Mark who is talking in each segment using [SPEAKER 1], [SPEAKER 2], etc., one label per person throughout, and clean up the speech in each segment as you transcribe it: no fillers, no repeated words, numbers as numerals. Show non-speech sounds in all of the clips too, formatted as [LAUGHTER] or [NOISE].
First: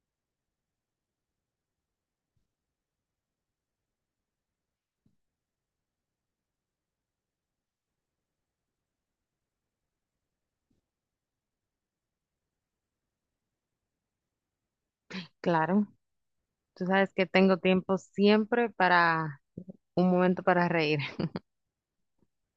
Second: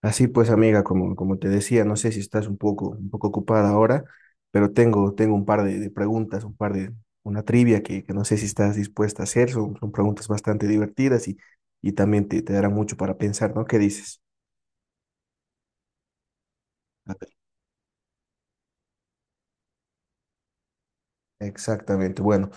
[SPEAKER 1] Así pues, amiga, como te decía, no sé si estás un poco ocupada ahora, pero tengo un par de preguntas, una trivia que no sé si estás dispuesta a hacer. Son preguntas bastante divertidas y también te darán mucho para pensar, ¿no? ¿Qué dices?
[SPEAKER 2] Claro, tú sabes
[SPEAKER 1] A
[SPEAKER 2] que
[SPEAKER 1] ver.
[SPEAKER 2] tengo tiempo siempre para un momento para reír.
[SPEAKER 1] Exactamente. Bueno,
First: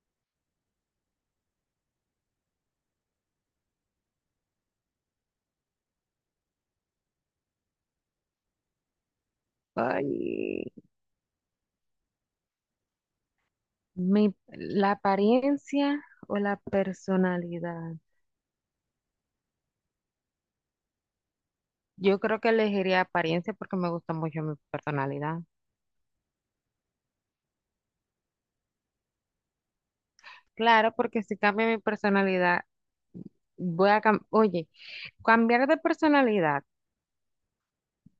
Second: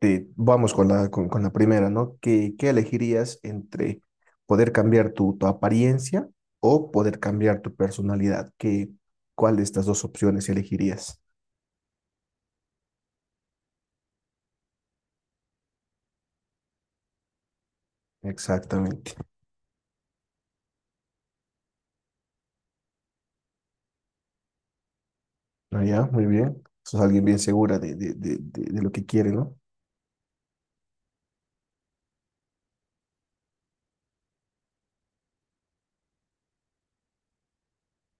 [SPEAKER 1] vamos con la primera, ¿no? ¿Qué elegirías entre poder cambiar tu apariencia o poder cambiar tu personalidad? ¿Cuál de
[SPEAKER 2] [LAUGHS]
[SPEAKER 1] estas dos opciones
[SPEAKER 2] Ay,
[SPEAKER 1] elegirías?
[SPEAKER 2] la apariencia o la personalidad.
[SPEAKER 1] Exactamente.
[SPEAKER 2] Yo creo que elegiría apariencia porque me gusta mucho mi personalidad.
[SPEAKER 1] Ah, ya, muy bien. Sos alguien bien segura de lo que quiere, ¿no?
[SPEAKER 2] Claro, porque si cambia mi personalidad, Oye, cambiar de personalidad.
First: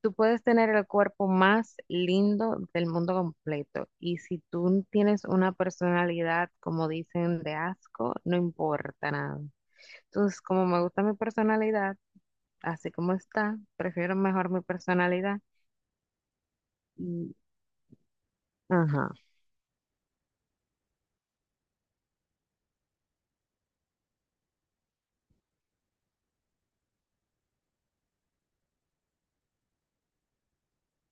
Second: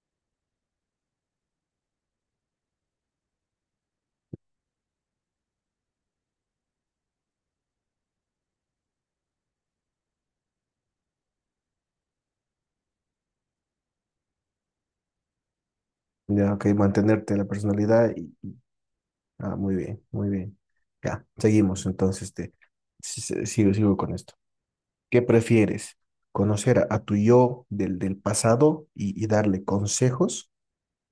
[SPEAKER 2] Tú puedes tener el cuerpo más lindo del mundo completo y si tú tienes una personalidad, como dicen, de asco, no importa nada. Entonces, como me gusta mi personalidad, así como está, prefiero mejor mi personalidad.
[SPEAKER 1] Ya, ok,
[SPEAKER 2] Y,
[SPEAKER 1] mantenerte la personalidad y.
[SPEAKER 2] ajá.
[SPEAKER 1] Ah, muy bien, muy bien. Ya, seguimos entonces. Te, si- si- sigo, sigo con esto. ¿Qué prefieres? ¿Conocer a tu yo del pasado y darle consejos?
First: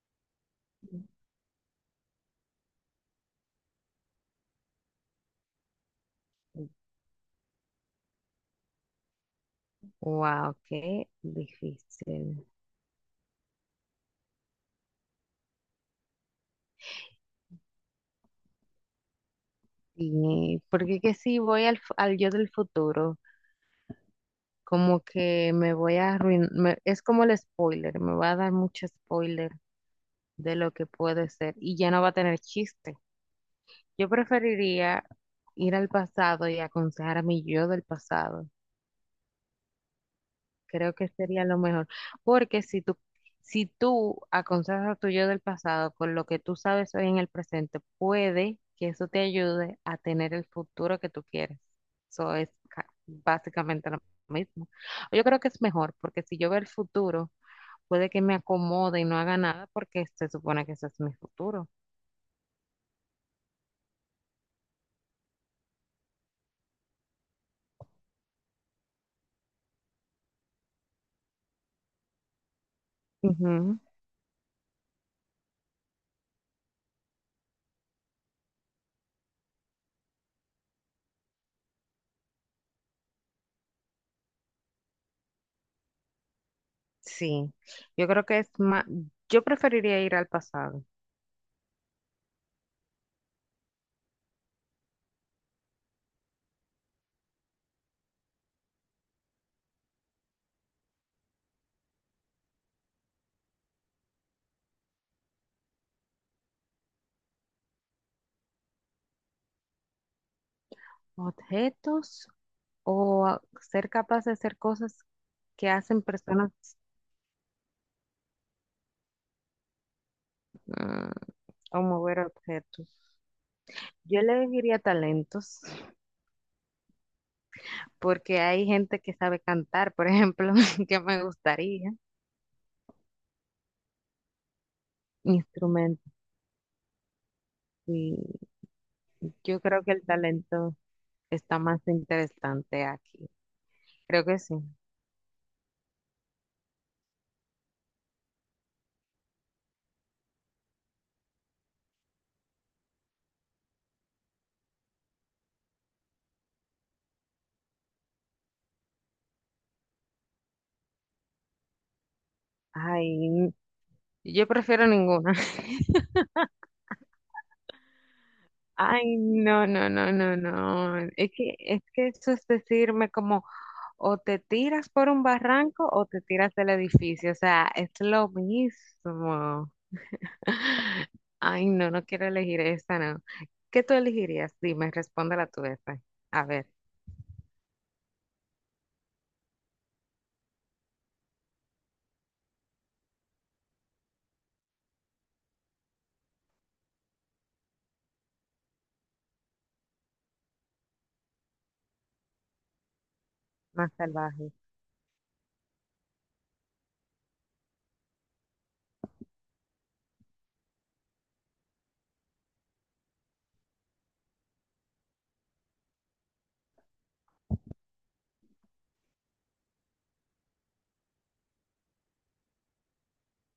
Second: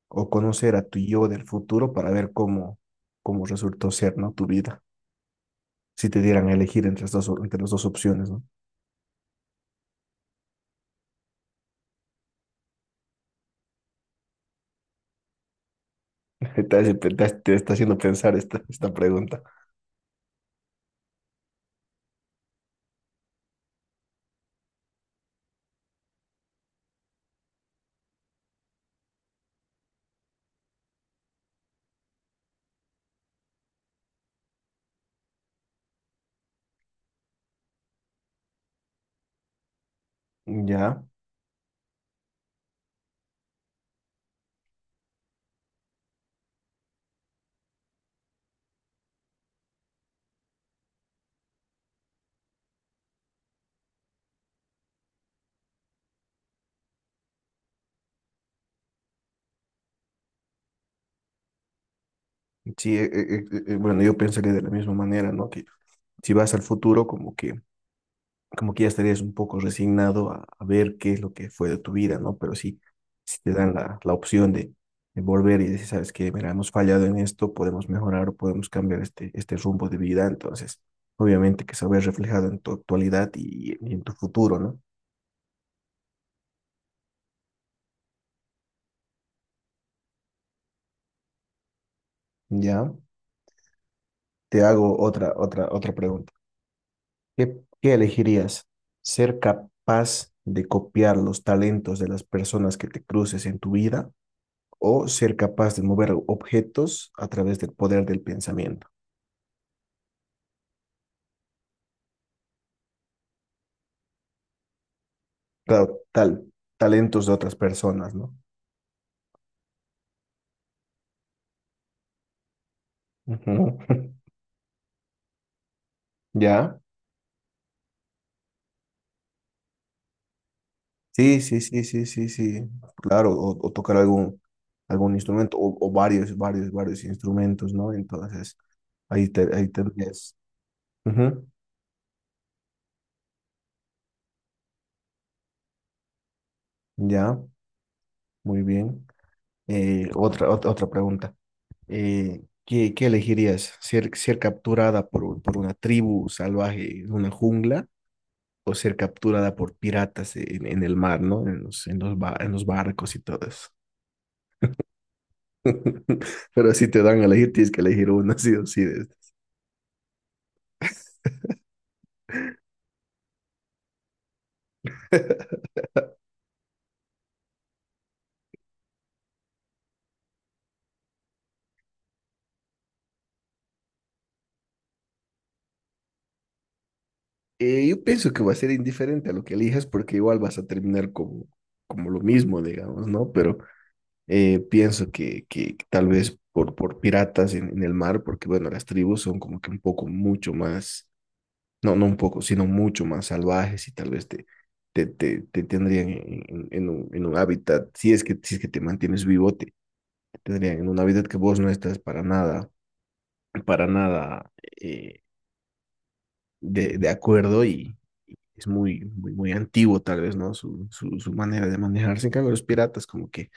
[SPEAKER 1] ¿O conocer a tu yo del futuro para ver cómo resultó ser, ¿no? Tu vida. Si te dieran a elegir entre las dos opciones, ¿no?
[SPEAKER 2] Wow, qué difícil.
[SPEAKER 1] [LAUGHS] Te está haciendo pensar esta pregunta.
[SPEAKER 2] Y porque que si voy al yo del futuro, como que me voy a arruinar, es como el spoiler, me va a dar mucho spoiler de lo que puede ser y ya no va a tener chiste. Yo preferiría ir al pasado y aconsejar a mi yo del pasado. Creo
[SPEAKER 1] Ya.
[SPEAKER 2] que sería lo mejor, porque si tú aconsejas a tu yo del pasado con lo que tú sabes hoy en el presente, puede que eso te ayude a tener el futuro que tú quieres. Básicamente lo mismo. Yo creo que es mejor, porque si yo veo el futuro, puede que me acomode y no haga nada, porque se supone que ese es mi futuro.
[SPEAKER 1] Sí, bueno, yo pensaría de la misma manera, ¿no? Que si vas al futuro, como que ya estarías un poco resignado a ver qué es lo que fue de tu vida, ¿no? Pero sí, si te dan
[SPEAKER 2] Ujú.
[SPEAKER 1] la opción de volver y decir, sabes que, mira, hemos fallado en esto, podemos mejorar o podemos cambiar este rumbo de vida, entonces, obviamente que se ve reflejado en tu actualidad y en tu futuro, ¿no?
[SPEAKER 2] Sí, yo creo que es más, yo preferiría ir al pasado.
[SPEAKER 1] Ya, te hago otra pregunta. ¿Qué elegirías? ¿Ser capaz de copiar los talentos de las personas que te cruces en tu vida o ser capaz de mover objetos a través del poder del pensamiento?
[SPEAKER 2] Objetos. Ser capaz de hacer cosas que
[SPEAKER 1] Claro,
[SPEAKER 2] hacen personas,
[SPEAKER 1] talentos de otras personas, ¿no?
[SPEAKER 2] mm, o mover objetos.
[SPEAKER 1] Ujú. [LAUGHS]
[SPEAKER 2] Yo le diría talentos,
[SPEAKER 1] ¿Ya?
[SPEAKER 2] porque hay gente que sabe cantar, por ejemplo, [LAUGHS] que me
[SPEAKER 1] Sí, sí, sí,
[SPEAKER 2] gustaría.
[SPEAKER 1] sí, sí, sí. Claro, o tocar algún instrumento o
[SPEAKER 2] Instrumentos,
[SPEAKER 1] varios instrumentos, ¿no?
[SPEAKER 2] y
[SPEAKER 1] Entonces, ahí, te,
[SPEAKER 2] yo
[SPEAKER 1] ahí
[SPEAKER 2] creo que el
[SPEAKER 1] tendrías.
[SPEAKER 2] talento
[SPEAKER 1] Ujú.
[SPEAKER 2] está más interesante aquí. Creo que sí.
[SPEAKER 1] ¿Ya? Muy bien. Otra pregunta. ¿Qué elegirías? ¿Ser capturada por una tribu salvaje en una jungla o ser capturada por piratas en el mar, ¿no? En los barcos y
[SPEAKER 2] Ay,
[SPEAKER 1] todo
[SPEAKER 2] n-
[SPEAKER 1] eso.
[SPEAKER 2] yo prefiero ninguna. [LAUGHS]
[SPEAKER 1] [LAUGHS] Pero si te dan a elegir, tienes que elegir una, sí o sí.
[SPEAKER 2] Ay, no, no, no, no, no. Es que eso es decirme como o te tiras por un
[SPEAKER 1] [LAUGHS]
[SPEAKER 2] barranco o te tiras del edificio. O sea, es lo mismo. [LAUGHS] Ay, no, no quiero elegir esta, no. ¿Qué tú elegirías? Dime, respóndela tú esta. A ver,
[SPEAKER 1] Yo pienso que va a ser indiferente a lo que elijas porque igual vas a terminar como lo mismo, digamos, ¿no? Pero pienso que tal vez por piratas en el mar, porque bueno, las tribus son como que un poco mucho más, no, no un poco, sino mucho más salvajes
[SPEAKER 2] más
[SPEAKER 1] y tal vez te,
[SPEAKER 2] salvaje.
[SPEAKER 1] te, te, te tendrían en un hábitat, si es que te mantienes vivo, te tendrían en un hábitat que vos no estás para nada eh, de acuerdo y es muy, muy, muy antiguo tal vez, ¿no? Su manera de manejarse. En cambio, los piratas como que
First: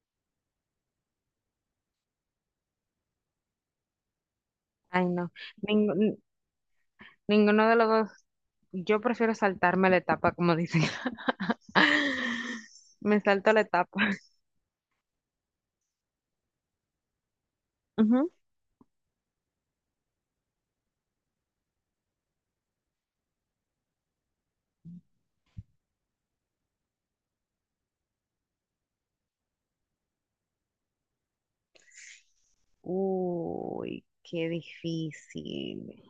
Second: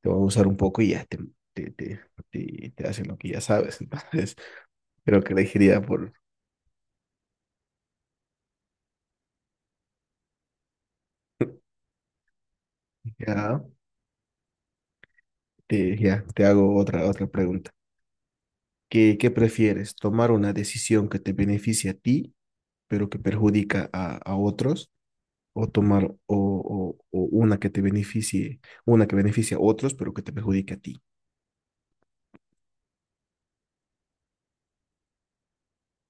[SPEAKER 1] te van a usar un poco y ya te, te, te hacen lo que ya sabes. [LAUGHS] Entonces,
[SPEAKER 2] Ay,
[SPEAKER 1] creo
[SPEAKER 2] no.
[SPEAKER 1] que elegiría por.
[SPEAKER 2] Ningún- ninguno de los dos. Yo prefiero saltarme la etapa, como dicen.
[SPEAKER 1] [LAUGHS]
[SPEAKER 2] [LAUGHS] Me salto la
[SPEAKER 1] Ya,
[SPEAKER 2] etapa.
[SPEAKER 1] ya, te hago otra pregunta.
[SPEAKER 2] Ujú.
[SPEAKER 1] ¿Qué prefieres? ¿Tomar una decisión que te beneficie a ti, pero que perjudica a otros? ¿O tomar o una que te beneficie, una que beneficie a otros, pero que te perjudique a ti?
[SPEAKER 2] Uy, qué difícil.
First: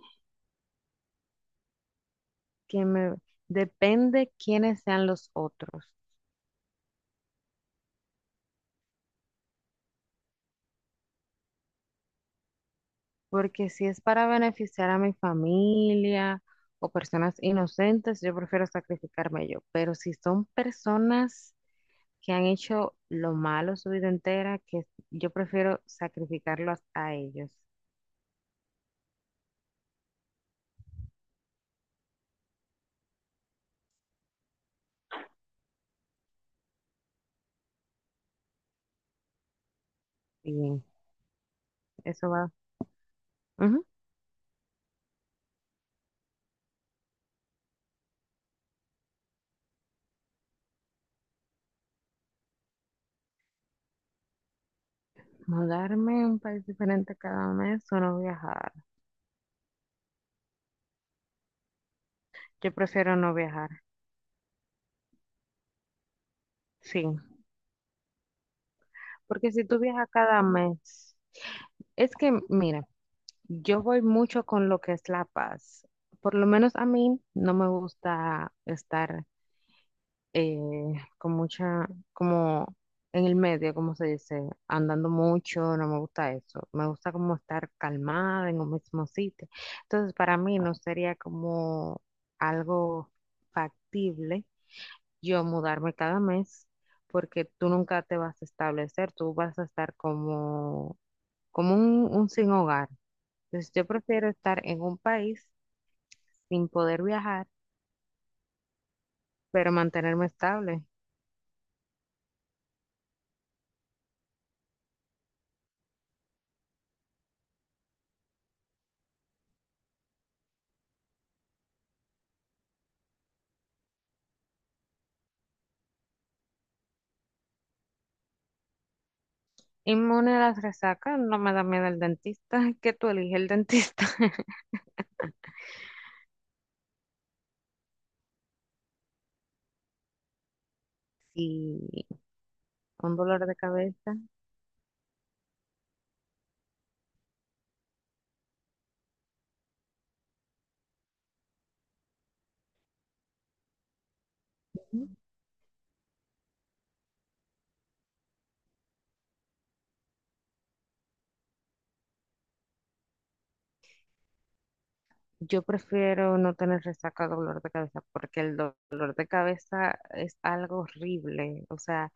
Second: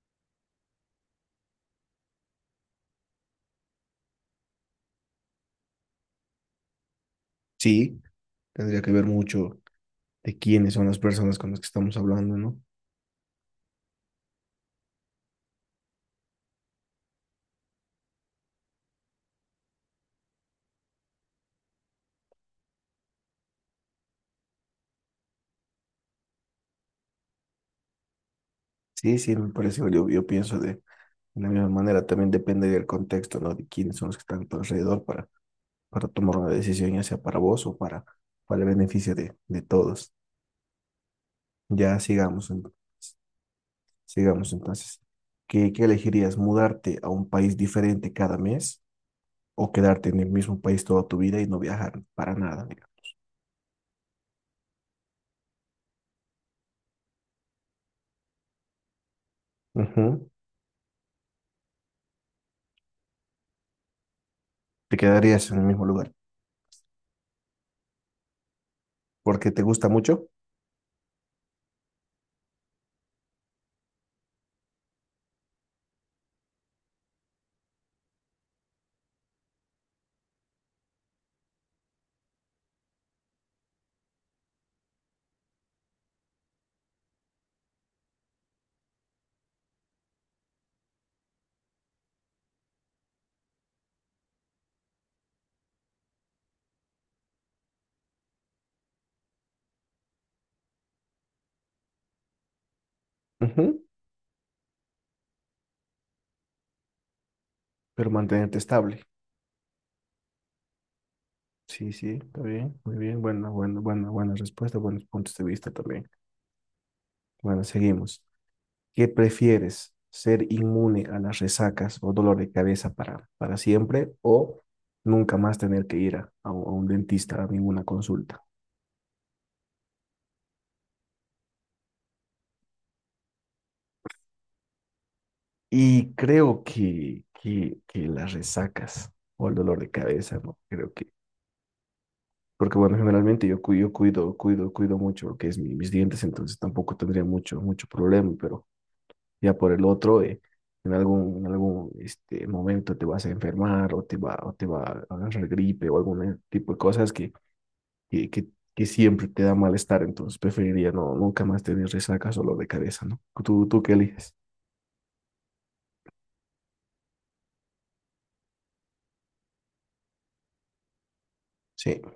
[SPEAKER 2] Que me depende quiénes sean los otros.
[SPEAKER 1] Sí, tendría que ver mucho de quiénes son las personas con las que estamos hablando, ¿no?
[SPEAKER 2] Porque si es para beneficiar a mi familia o personas inocentes, yo prefiero sacrificarme yo. Pero si son personas que han hecho lo malo su vida entera, que yo prefiero sacrificarlos a ellos.
[SPEAKER 1] Sí, sí, me parece, yo pienso de la misma manera, también depende del contexto, ¿no? De quiénes son los que están a tu alrededor para tomar una decisión, ya sea para vos o para el beneficio de todos.
[SPEAKER 2] Bien,
[SPEAKER 1] Ya,
[SPEAKER 2] eso
[SPEAKER 1] sigamos
[SPEAKER 2] va.
[SPEAKER 1] entonces.
[SPEAKER 2] Ujú.
[SPEAKER 1] Sigamos entonces. ¿Qué elegirías? ¿Mudarte a un país diferente cada mes o quedarte en el mismo país toda tu vida y no viajar para nada, digamos?
[SPEAKER 2] Mudarme a un país diferente cada mes o no viajar.
[SPEAKER 1] Ujú.
[SPEAKER 2] Yo prefiero no viajar.
[SPEAKER 1] Te quedarías en el mismo lugar
[SPEAKER 2] Sí,
[SPEAKER 1] porque
[SPEAKER 2] porque
[SPEAKER 1] te
[SPEAKER 2] si tú
[SPEAKER 1] gusta
[SPEAKER 2] viajas
[SPEAKER 1] mucho.
[SPEAKER 2] cada mes, es que, mira. Yo voy mucho con lo que es la paz. Por lo menos a mí no me gusta estar eh, con mucha, como en el medio, como se dice, andando mucho, no me gusta eso. Me gusta como estar calmada en un mismo sitio. Entonces, para mí no sería como algo factible yo mudarme cada mes, porque tú nunca te vas a establecer, tú vas a estar como, como un sin hogar. Entonces
[SPEAKER 1] Ujú.
[SPEAKER 2] yo prefiero estar en un país sin poder viajar,
[SPEAKER 1] Pero mantenerte estable.
[SPEAKER 2] pero mantenerme estable.
[SPEAKER 1] Sí, sí, está bien, muy bien. Buena, buena, buena, buena respuesta, buenos puntos de vista también. Bueno, seguimos. ¿Qué prefieres? ¿Ser inmune a las resacas o dolor de cabeza para siempre o nunca más tener que ir a un a un dentista a ninguna consulta?
[SPEAKER 2] Inmune a las resacas, no me da miedo el dentista, [LAUGHS] que tú eliges el dentista. [LAUGHS]
[SPEAKER 1] Y creo que las resacas o el dolor de cabeza, ¿no?
[SPEAKER 2] Y
[SPEAKER 1] Porque bueno,
[SPEAKER 2] un dolor
[SPEAKER 1] generalmente
[SPEAKER 2] de
[SPEAKER 1] yo
[SPEAKER 2] cabeza,
[SPEAKER 1] cuido mucho lo que es mis dientes, entonces tampoco tendría mucho problema, pero ya por el otro, en algún este, momento te vas a enfermar o te va a
[SPEAKER 2] ¿no?
[SPEAKER 1] agarrar gripe o algún tipo de cosas que, que, que siempre te da malestar, entonces preferiría no, nunca más tener resacas o dolor de cabeza, ¿no? ¿Tú qué eliges?
[SPEAKER 2] Yo prefiero no tener resaca o dolor de cabeza, porque dolor de cabeza es algo horrible. O
[SPEAKER 1] Sí,
[SPEAKER 2] sea,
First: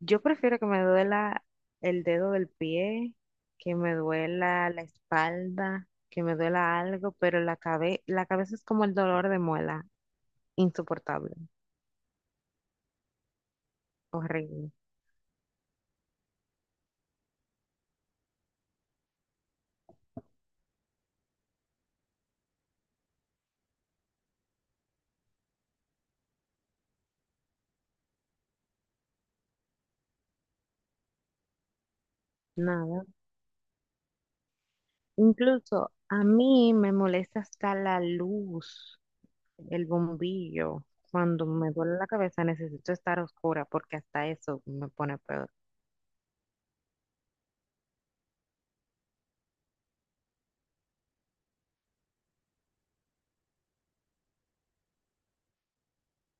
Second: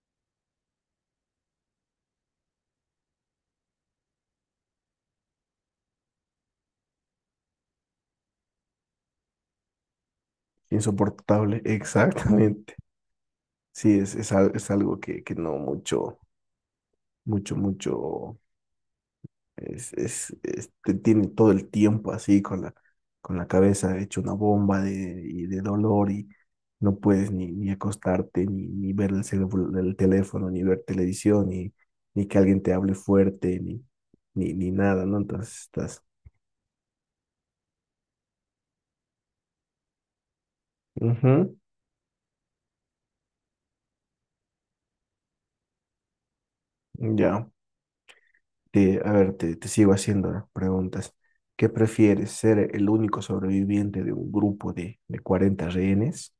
[SPEAKER 2] yo prefiero que me duela el dedo del pie, que me duela la espalda, que me duela algo, pero la cabeza es como el dolor de muela. Insoportable,
[SPEAKER 1] insoportable, [LAUGHS] exactamente. Sí, es
[SPEAKER 2] horrible,
[SPEAKER 1] algo que no mucho, te tiene todo el tiempo así con la cabeza hecha una bomba y de dolor y no puedes ni acostarte, ni ver el teléfono, ni ver televisión, ni que alguien te hable
[SPEAKER 2] nada.
[SPEAKER 1] fuerte, ni nada, ¿no? Entonces
[SPEAKER 2] Incluso
[SPEAKER 1] estás.
[SPEAKER 2] a mí me molesta hasta la luz, el bombillo. Cuando
[SPEAKER 1] Ujú.
[SPEAKER 2] me duele la cabeza necesito estar oscura porque hasta eso me pone peor.
[SPEAKER 1] Ya. A ver, te sigo haciendo las preguntas. ¿Qué prefieres, ser el único sobreviviente de un grupo de 40 rehenes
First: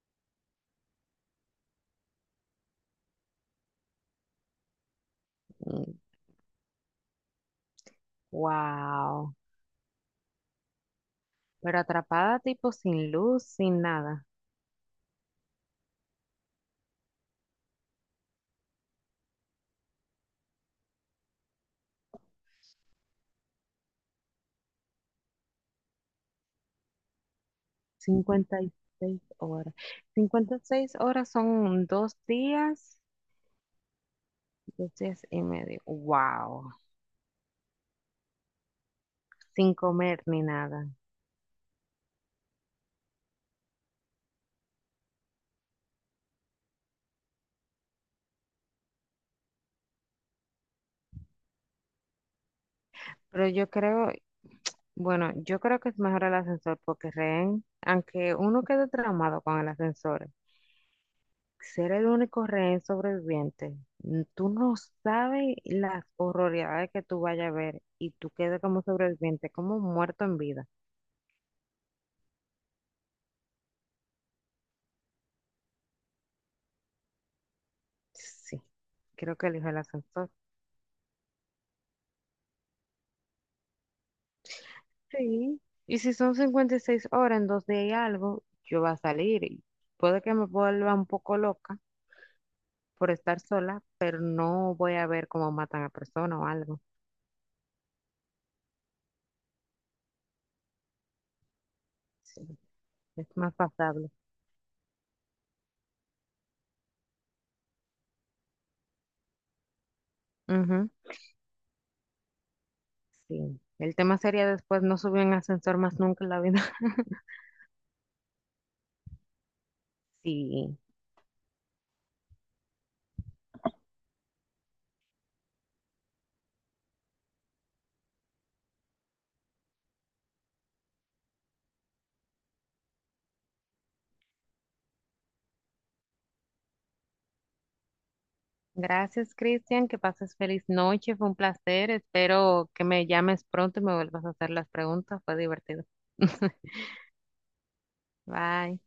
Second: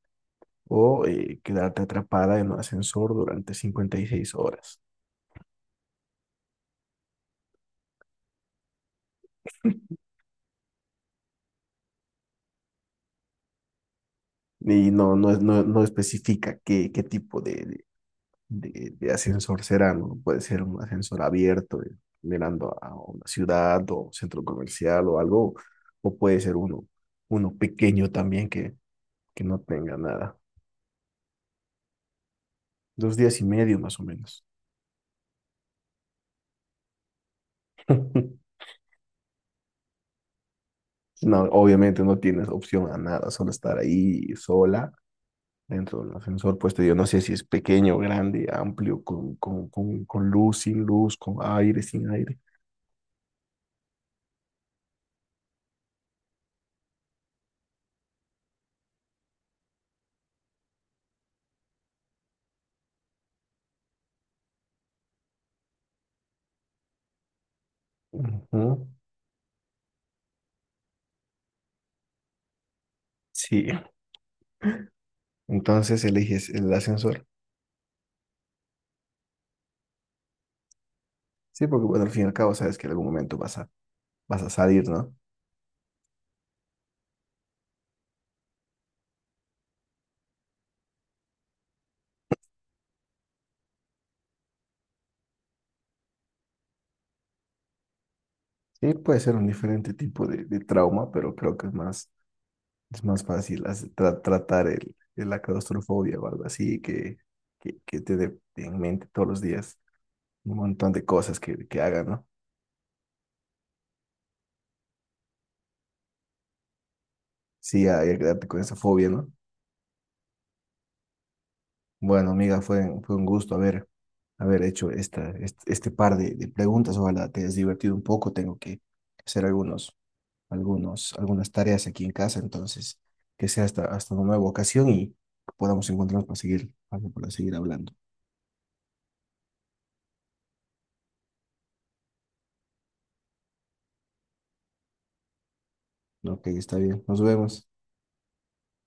[SPEAKER 1] o quedarte atrapada en un ascensor durante 56 horas?
[SPEAKER 2] Mm. Wow. Pero atrapada tipo sin luz, sin nada.
[SPEAKER 1] Y no especifica qué tipo de ascensor será, ¿no? Puede ser un ascensor abierto, mirando a una ciudad o centro comercial o algo, o puede ser uno pequeño también
[SPEAKER 2] cincuenta y
[SPEAKER 1] que,
[SPEAKER 2] seis
[SPEAKER 1] que no
[SPEAKER 2] horas.
[SPEAKER 1] tenga nada.
[SPEAKER 2] 56 horas son
[SPEAKER 1] 2 días y medio más o menos.
[SPEAKER 2] dos días y medio. Wow.
[SPEAKER 1] [LAUGHS]
[SPEAKER 2] Sin comer ni nada.
[SPEAKER 1] No, obviamente no tienes opción a nada, solo estar ahí sola dentro del ascensor puesto. Yo no sé si es pequeño, grande, amplio, con luz, sin luz, con aire, sin aire.
[SPEAKER 2] Pero yo creo, Bueno, yo creo que es mejor el ascensor porque rehén, aunque uno quede traumado con el ascensor, ser el único rehén sobreviviente, mm, tú no sabes las horroridades que tú vayas a ver y tú
[SPEAKER 1] Ujú.
[SPEAKER 2] quedes como sobreviviente, como muerto en vida.
[SPEAKER 1] Sí, entonces eliges el ascensor.
[SPEAKER 2] Sí, creo que elijo el ascensor.
[SPEAKER 1] Sí, porque bueno, al fin y al cabo sabes que en algún momento vas a salir, ¿no?
[SPEAKER 2] Sí. Y si son 56 horas en dos días y algo, yo voy a salir y puede que me vuelva un poco loca por estar sola, pero no voy a ver cómo matan a personas o algo.
[SPEAKER 1] Sí, puede ser un diferente tipo de trauma, pero creo que es más,
[SPEAKER 2] Sí,
[SPEAKER 1] es más
[SPEAKER 2] es más
[SPEAKER 1] fácil hace-
[SPEAKER 2] pasable.
[SPEAKER 1] tra- tratar el, la claustrofobia o algo así que te dé en mente todos los días. Un
[SPEAKER 2] Ujú.
[SPEAKER 1] montón de cosas que hagan, ¿no?
[SPEAKER 2] Sí, el tema sería después no subir en ascensor más nunca en la vida. [LAUGHS]
[SPEAKER 1] Sí, hay que quedarte con esa fobia, ¿no?
[SPEAKER 2] Sí,
[SPEAKER 1] Bueno, amiga, fue un gusto haber hecho este par de preguntas. Ojalá te hayas divertido un poco. Tengo que hacer algunas tareas aquí en casa, entonces que sea hasta una nueva ocasión y podamos encontrarnos para seguir hablando.
[SPEAKER 2] gracias Cristian, que pases feliz noche, fue un placer, espero que me llames pronto y me vuelvas a hacer las preguntas, fue divertido.
[SPEAKER 1] ¿No? Ok,
[SPEAKER 2] [LAUGHS]
[SPEAKER 1] está bien. Nos vemos.
[SPEAKER 2] Bye.